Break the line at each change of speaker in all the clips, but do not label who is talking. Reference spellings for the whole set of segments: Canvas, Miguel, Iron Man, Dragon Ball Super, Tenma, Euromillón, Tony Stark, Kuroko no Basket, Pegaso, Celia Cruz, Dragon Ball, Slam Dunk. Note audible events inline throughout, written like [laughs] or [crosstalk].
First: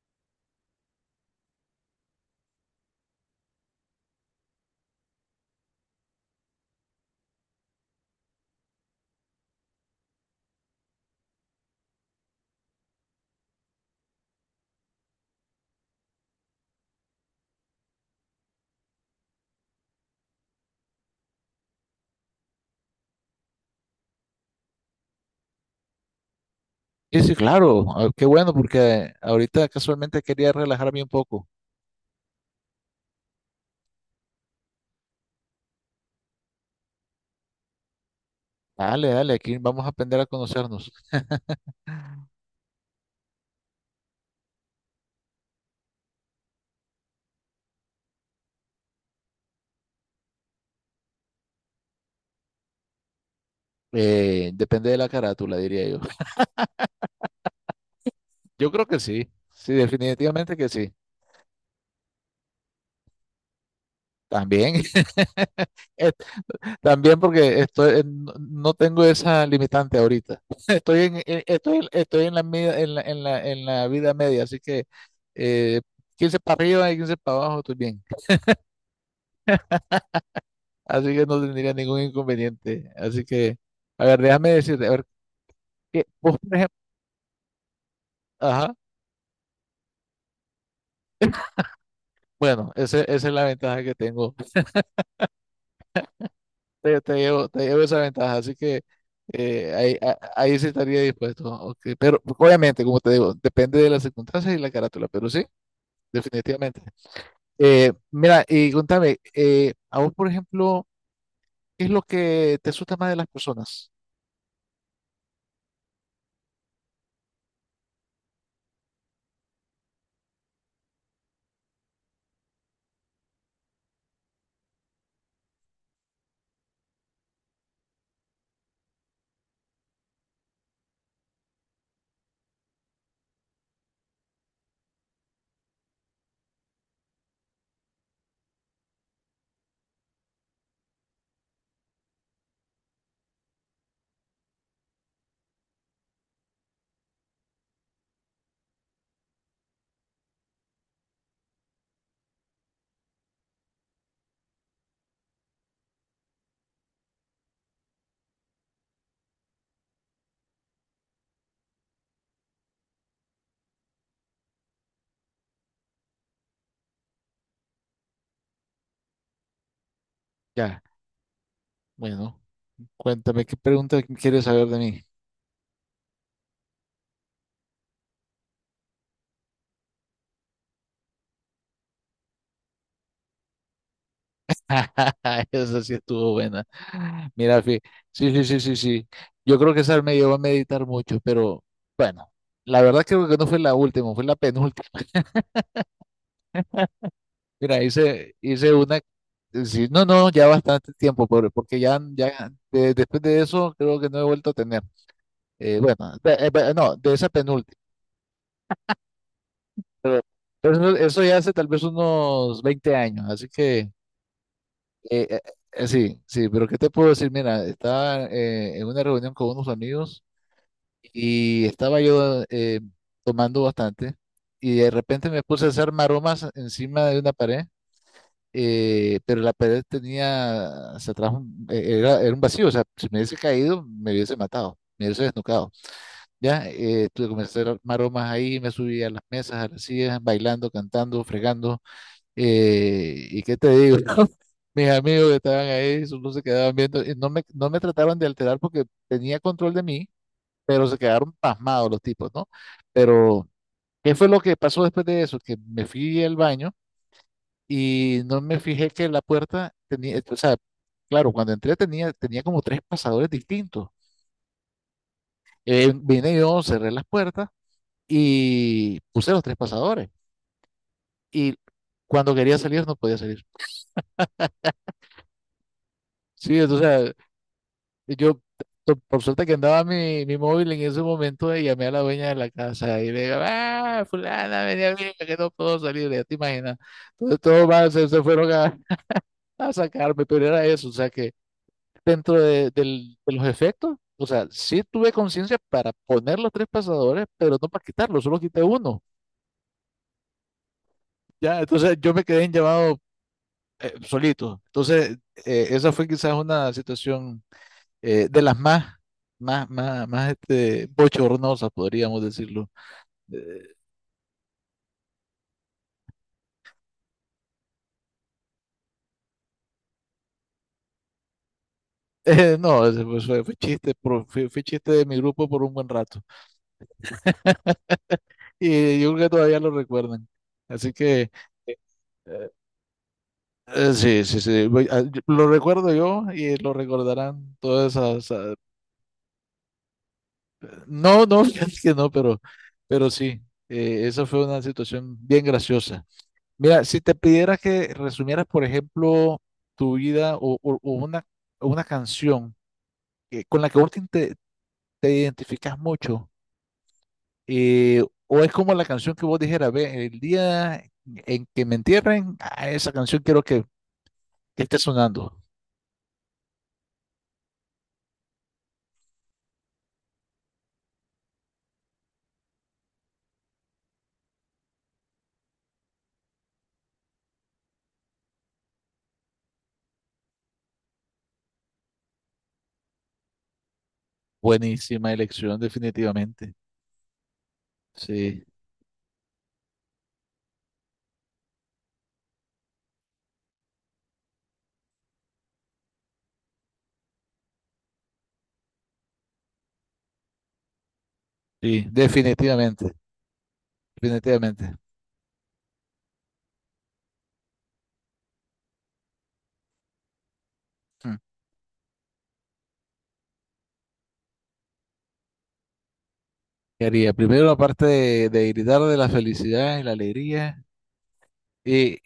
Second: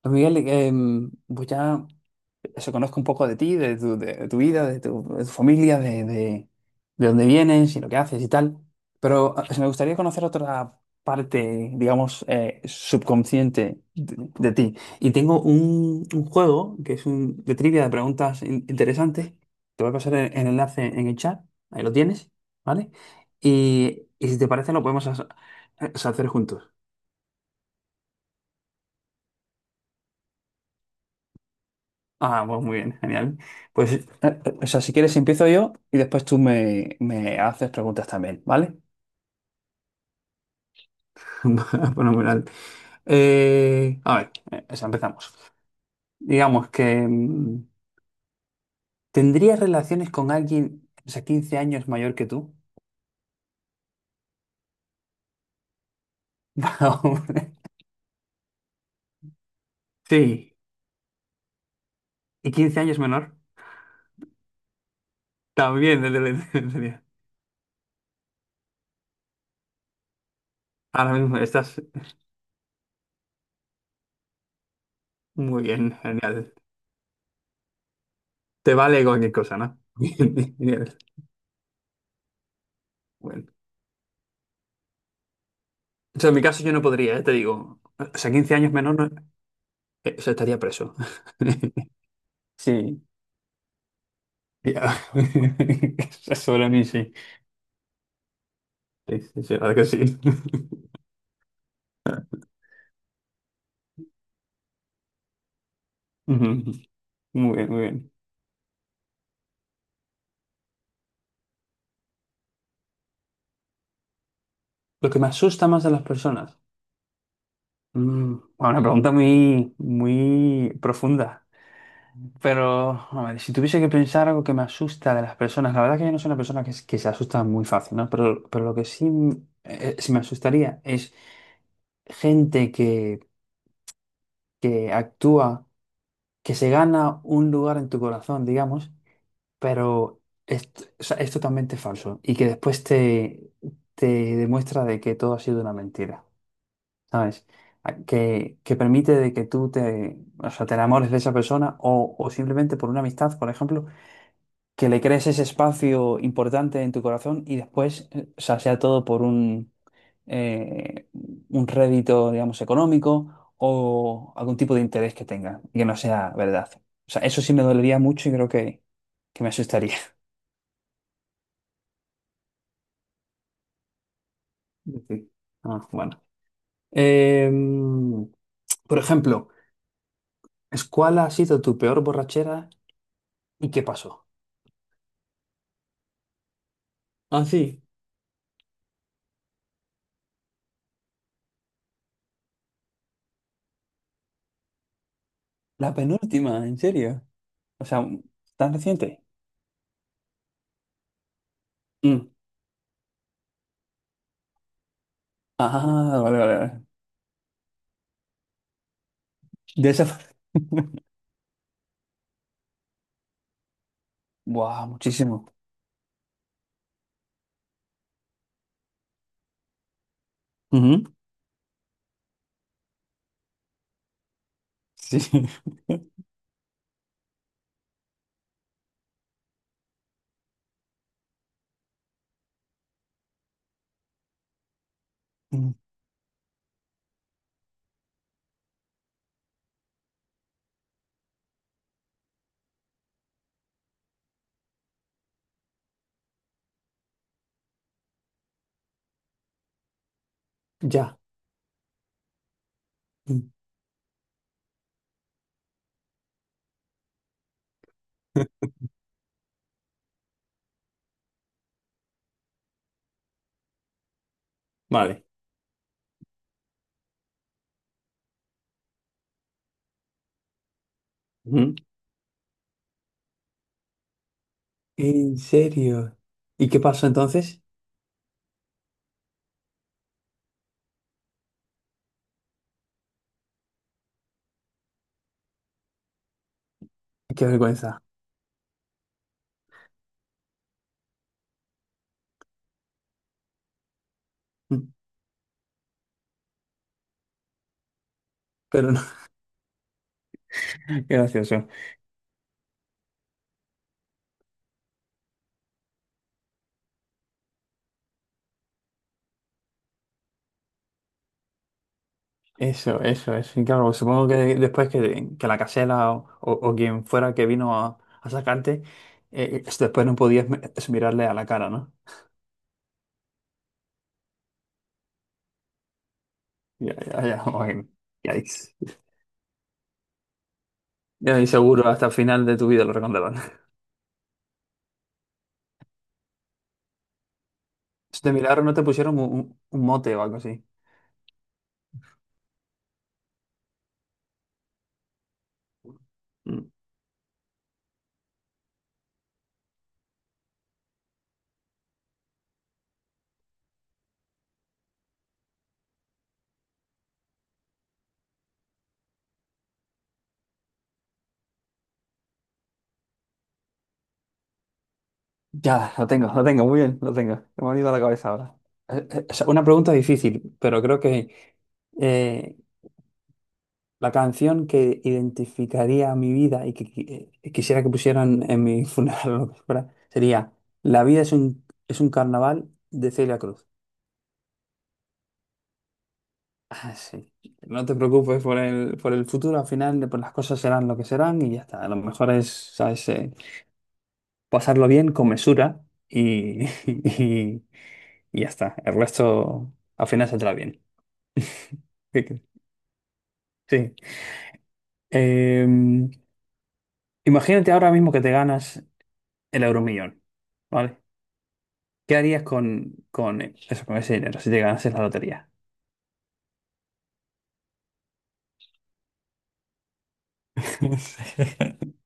Pues Miguel, pues ya eso conozco un poco de ti, de tu vida, de tu familia, de dónde vienes y lo que haces y tal. Pero me gustaría conocer otra parte, digamos, subconsciente de ti. Y tengo un juego que es un, de trivia de preguntas interesantes. Te voy a pasar el enlace en el chat, ahí lo tienes, ¿vale? Y si te parece lo podemos hacer juntos.
Sí, sí, claro. Qué bueno, porque ahorita casualmente quería relajarme un poco.
Pues muy bien, genial. O sea, si quieres empiezo yo y después tú me haces preguntas también, ¿vale?
Dale, dale, aquí vamos a aprender a conocernos.
[laughs] Fenomenal. A ver, o sea, empezamos. Digamos que ¿tendrías relaciones con alguien, o sea, 15 años mayor que tú?
Depende de la carátula, diría yo. [laughs]
[laughs] Va, hombre.
Yo creo que sí. Sí,
Sí.
definitivamente que sí.
¿Y 15 años menor?
También. [laughs]
También,
eh,
desde la infancia.
También porque estoy, no tengo esa limitante ahorita. [laughs] Estoy
Ahora
en,
mismo estás
estoy, en la, en la vida media, así que
muy
eh,
bien,
15
genial.
para arriba y 15 para abajo, estoy bien.
Te vale cualquier cosa, ¿no? [laughs] Bien, genial.
Así que no tendría ningún inconveniente. Así
Bueno.
que, a ver, déjame decirte, a ver,
O sea, en
¿vos,
mi
por...
caso yo no podría, ya te digo. O sea, quince años
Ajá.
menor no. Eso estaría preso. [laughs]
Bueno,
Sí.
esa es la ventaja que tengo.
Ya. [laughs] Sobre mí, sí.
Te llevo esa ventaja, así que
Sí, sí, sí, la verdad que
ahí,
sí. [laughs]
ahí sí estaría dispuesto. Ok. Pero obviamente, como te digo, depende de las circunstancias y la carátula, pero sí,
Ujú.
definitivamente.
Muy bien, muy bien.
Mira, y contame, a vos, por ejemplo, ¿qué es lo que te asusta más de las personas?
Lo que me asusta más de las personas. Bueno, una pregunta muy, muy profunda. Pero, a ver, si tuviese que pensar algo que me asusta de las personas, la verdad que yo no soy una persona que, que se asusta muy fácil, ¿no? Pero lo que sí sí me asustaría es gente que actúa, que se gana un lugar en tu corazón, digamos, pero es, o sea, es totalmente falso y que después te, te demuestra de que todo ha sido una mentira, ¿sabes? Que permite de que tú te, o sea, te enamores de esa persona o simplemente por una amistad, por ejemplo, que le crees ese espacio importante en tu corazón y después, o sea, sea todo por eh, un rédito, digamos, económico o algún tipo de interés que tenga y que no sea verdad. O sea, eso sí me dolería mucho y creo que me asustaría.
Ya, bueno, cuéntame, ¿qué pregunta quieres saber de mí?
Sí. Ah, bueno. Em, por ejemplo, ¿cuál ha sido tu peor borrachera y qué pasó?
[laughs] Esa sí estuvo buena.
Ah,
Mira,
sí,
sí, sí, sí, sí, sí. Yo creo que esa me llevó a meditar mucho, pero bueno, la verdad creo que no fue la última, fue la penúltima.
la penúltima, ¿en serio?
[laughs] Mira,
O sea,
hice
¿tan
una...
reciente?
Sí, no, no, ya bastante tiempo, pobre, porque ya,
Mm,
ya, después de eso creo que no he vuelto a tener.
Ah, vale, vale, vale.
No, de esa penúltima,
De esa...
pero, pero eso,
[laughs]
eso ya hace tal vez unos 20 años, así que...
Buah,
eh, eh,
muchísimo.
Sí, sí, pero ¿qué te puedo decir? Mira, estaba en una reunión con unos amigos
Ujú.
y estaba yo tomando bastante, y de
Sí.
repente me puse a hacer
[laughs]
maromas encima de una pared. Pero la pared tenía, se atrajo, era, era un vacío, o sea, si me hubiese caído me hubiese matado, me hubiese desnucado.
Mm.
Ya, tuve que comenzar a hacer maromas ahí, me subí a las mesas, a las sillas, bailando, cantando, fregando, y qué te digo, [laughs] mis amigos que estaban ahí solo se quedaban viendo, y no me trataban de alterar porque tenía control de mí, pero se
Ya.
quedaron pasmados los tipos, ¿no? Pero
Mm.
¿qué fue lo que pasó después de eso? Que me fui al baño y no me fijé que la puerta tenía, o sea, claro, tenía como tres pasadores distintos.
Vale.
Vine yo, cerré las puertas y puse los tres pasadores. Y
Ujú.
cuando quería salir, no podía salir.
¿En serio?
Sí,
¿Y qué pasó
entonces...
entonces?
Yo, por suerte que andaba mi móvil en ese momento, y llamé a la dueña de la casa y le digo, ah, fulana, venía a bien, que no puedo salir, ya te imaginas. Entonces
Qué
todos más
vergüenza.
se fueron a sacarme, pero era eso, o sea que dentro de, de los efectos, o sea, sí
Mm.
tuve conciencia para poner los tres pasadores, pero no para quitarlos, solo quité
Pero no.
uno.
[laughs] Qué
Ya,
gracioso.
entonces yo me quedé en llamado solito. Entonces, esa fue quizás una situación de las más, más este, bochornosas, podríamos decirlo.
Eso, eso, eso. Y
Eh,
claro, supongo que después que la casela o, o quien fuera que vino a sacarte, después no podías mirarle a la cara, ¿no?
[laughs] no, ese fue, fue chiste, fue, fue chiste de mi grupo por un buen rato.
Ya, ya, ya. Bueno, ya,
Y yo creo que todavía lo recuerdan. Así que,
ya es
eh,
seguro hasta el final de tu vida lo recordarán. [laughs]
sí, sí, sí, lo recuerdo yo y lo recordarán todas esas.
De milagro no te pusieron un mote o algo así.
No, no, [laughs] fíjate que no, pero sí, esa fue una situación bien graciosa.
Mm.
Mira, si te pidiera que resumieras, por ejemplo, tu vida o una canción con la que te identificas mucho, eh, o es como la canción que vos dijeras, ve, el día en que me entierren, a esa canción quiero que esté sonando.
Ya, lo tengo, muy bien, lo tengo. Me ha venido a la cabeza ahora. O sea, una pregunta difícil, pero creo que eh, la canción que identificaría mi vida y que, quisiera que pusieran en mi [laughs] funeral o lo que fuera, sería la vida es es un carnaval de Celia Cruz.
Buenísima elección, definitivamente.
Ah, sí. No te preocupes
Sí,
por por el futuro, al final pues las cosas serán lo que serán y ya está. A lo mejor es, ¿sabes? Pasarlo bien con mesura y, [laughs] y, y ya está. El resto al final saldrá bien.
sí,
[laughs] ¿Qué crees?
definitivamente,
Sí.
definitivamente.
Em, Imagínate ahora mismo que te ganas el Euromillón, ¿vale?
Mm.
¿Qué harías con eso, con ese dinero si te ganases la lotería?
¿Qué haría? Primero, aparte de gritar de la felicidad y la alegría.
[laughs]
Y,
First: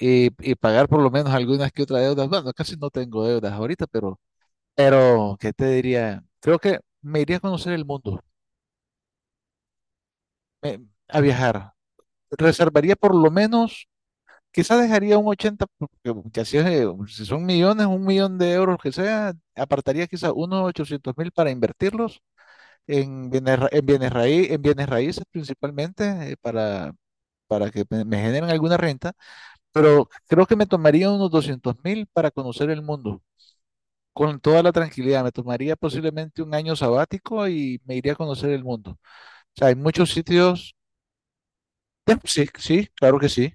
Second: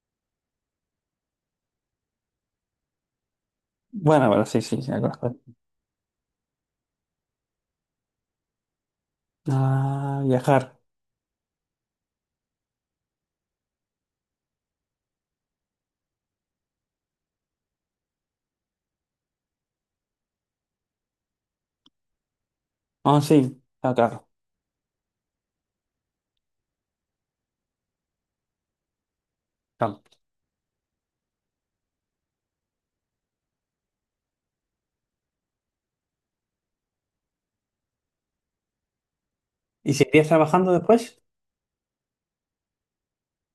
y pagar por lo menos algunas que otras deudas. Bueno, casi no tengo deudas ahorita,
Bueno, pero sí, sí, sí, me
pero,
conozco.
¿qué te diría? Creo que me iría a conocer el mundo,
Ah, viajar.
me- a viajar. Reservaría por lo menos, quizás dejaría un 80 porque ya si, es, si son millones, 1 millón de euros que sea, apartaría quizás unos 800.000 para invertirlos
Ah,
en bienes,
sí,
ra- en
ah,
bienes
claro,
raí- en bienes raíces principalmente, para que me generen alguna renta.
claro.
Pero creo que me tomaría unos 200.000 para conocer el mundo, con toda la tranquilidad. Me tomaría posiblemente un año sabático y me iría a conocer el mundo. O sea, hay
¿Y
muchos
seguirías trabajando
sitios.
después?
Sí, sí, claro que sí.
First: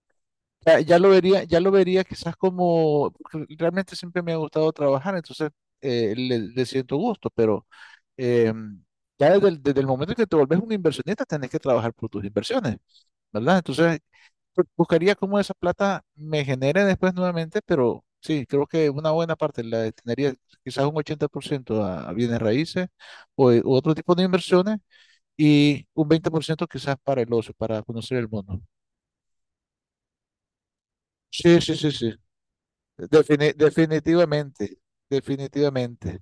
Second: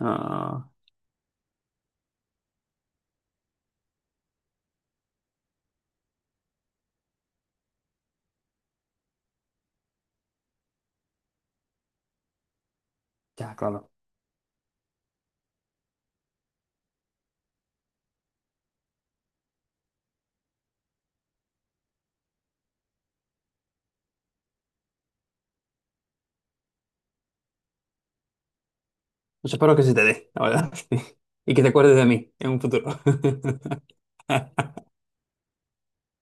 Ah,
Ya, ya lo vería quizás como, porque realmente siempre me ha gustado trabajar, entonces le siento gusto, pero eh, ya desde el momento en que te volvés un inversionista, tenés que trabajar por tus inversiones,
ya,
¿verdad?
claro.
Entonces, buscaría cómo esa plata me genere después nuevamente, pero sí, creo que una buena parte la destinaría quizás un 80% a bienes raíces u otro tipo de inversiones, y un 20% quizás para el ocio, para conocer el mundo.
Pues espero que se te dé, la verdad. [laughs] Y
Sí,
que te
sí, sí,
acuerdes de
sí.
mí en un futuro. [laughs]
Definitivamente, definitivamente.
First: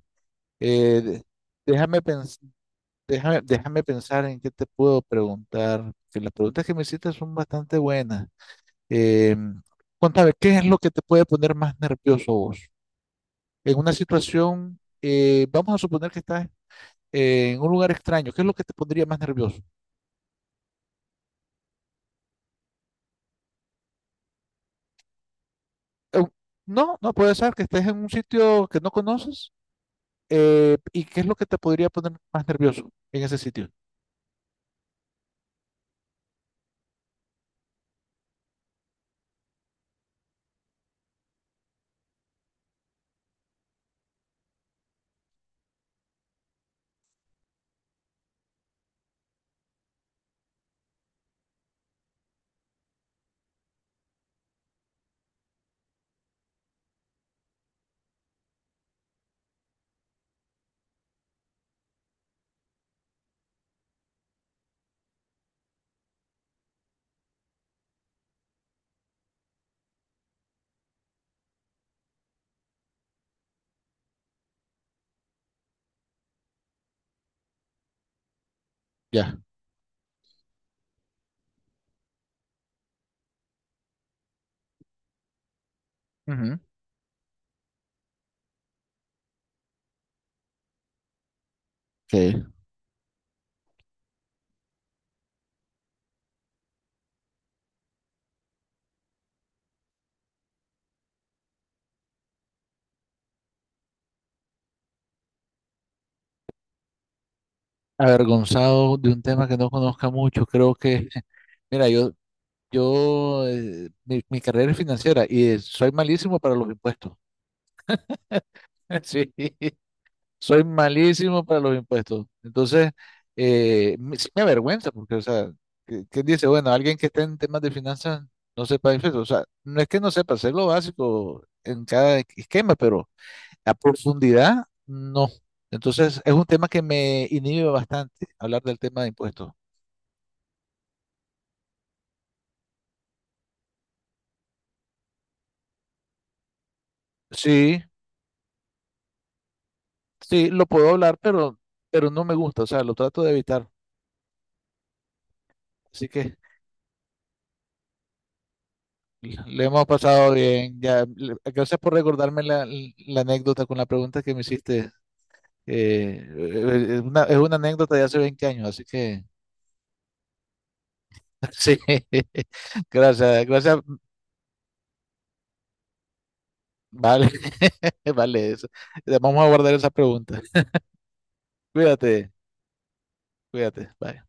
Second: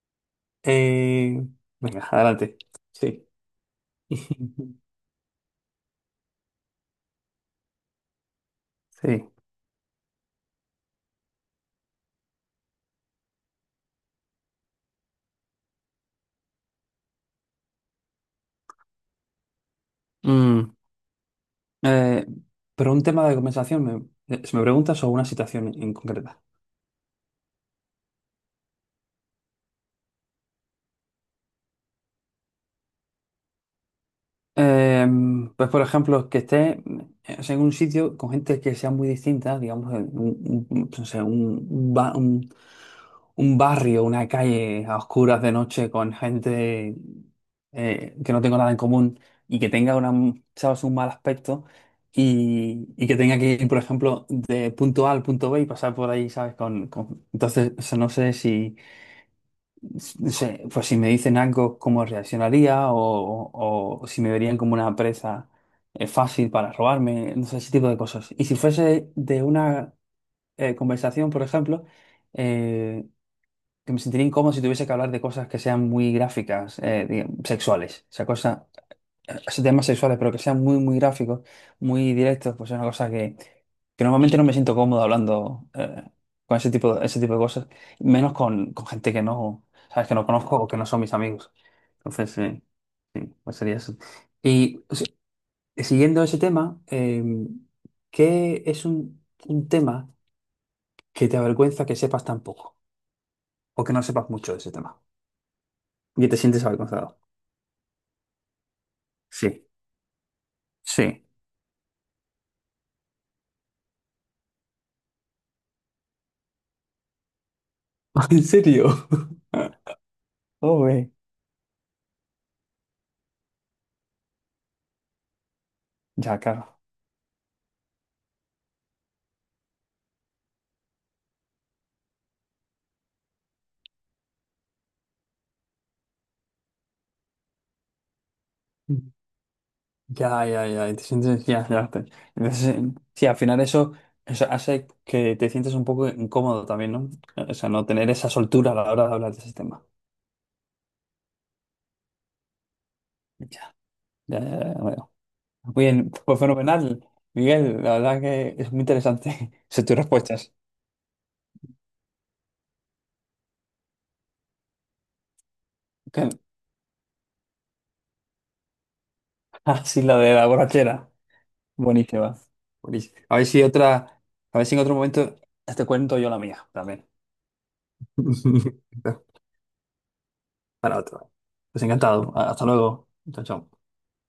Eh, de-
Eh,
déjame
Venga,
pens-
adelante. Sí.
Déjame pensar en qué te
[laughs]
puedo preguntar, que las preguntas que me hiciste son bastante buenas.
Sí.
Eh, Contame, ¿qué es lo que te puede poner más nervioso vos? En una situación, vamos a suponer que estás en un lugar extraño, ¿qué es lo que te pondría más nervioso?
Mm, eh, pero un tema de conversación, si me preguntas, o una situación en
Eh,
concreta.
no, no puede ser que estés en un sitio que no conoces. ¿Y qué es lo que te podría poner más nervioso en ese sitio?
Pues por ejemplo, que esté o sea, en un sitio con gente que sea muy distinta, digamos, en un, no sé, un, un barrio, una calle a oscuras de noche con gente que no tengo nada en común y que tenga una, ¿sabes?, un mal aspecto y que tenga que ir, por ejemplo, de punto A al punto B y pasar por ahí, ¿sabes? Entonces, o sea, no sé si no sé, pues si me dicen algo, cómo reaccionaría o, o si me verían como una presa fácil para robarme, no sé, ese tipo de cosas. Y si fuese de una conversación, por ejemplo, eh, que me sentiría incómodo si tuviese que hablar de cosas que sean muy gráficas, digamos, sexuales, o sea, cosas
Ya.
esos temas sexuales, pero que sean muy, muy gráficos, muy directos, pues es una cosa que normalmente no me siento cómodo hablando con
Ujú.
ese tipo de cosas, menos con gente que no, sabes, que no conozco o que no son mis amigos.
Ok.
Entonces, sí, sí, pues sería eso. Y o sea, siguiendo ese tema, ¿qué es un tema que te avergüenza que sepas tan poco o que no sepas mucho de ese tema y te sientes avergonzado?
Avergonzado de un tema que
Sí,
no conozca mucho, creo que...
sí.
[laughs] mira, mi carrera es financiera y soy malísimo para los impuestos.
[laughs] ¿En
[laughs]
serio?
Sí.
[laughs]
Soy
Oh, güey.
malísimo para los impuestos. Entonces, sí me avergüenza porque, o sea, ¿quién
Ya,
dice? Bueno,
claro.
alguien que esté en temas de finanzas no sepa impuestos. O sea, no es que no sepa, sé lo básico en cada esquema, pero a profundidad, no. Entonces, es un tema que me inhibe bastante hablar del tema de impuestos.
Ya, ya, ya, y te sientes, ya, ya. Entonces, sí, al final eso, eso hace que te sientes un poco incómodo también, ¿no? O sea,
Sí,
no tener esa soltura a la hora de hablar de ese tema.
sí, lo puedo hablar, pero no me gusta, o sea, lo trato de evitar.
Ya, ya, ya, ya, veo. Muy
Así
bien,
que...
pues fenomenal, Miguel, la verdad que es muy interesante,
Le
[laughs] son
hemos
tus
pasado
respuestas.
bien. Ya, gracias por recordarme la, la anécdota con la pregunta que me hiciste.
Que- [laughs]
Es una, es una anécdota de hace 20 años, así que
Ah, sí, la de la borrachera.
[laughs] sí.
Buenísima. Buenísima. A
Gracias,
ver si
gracias.
otra, a ver si en otro momento te cuento yo la mía también.
Vale, [laughs] vale eso.
[laughs]
Vamos a guardar esa pregunta.
Para otro. Pues encantado.
Cuídate,
Hasta luego. Chao, chao.
cuídate. Bye.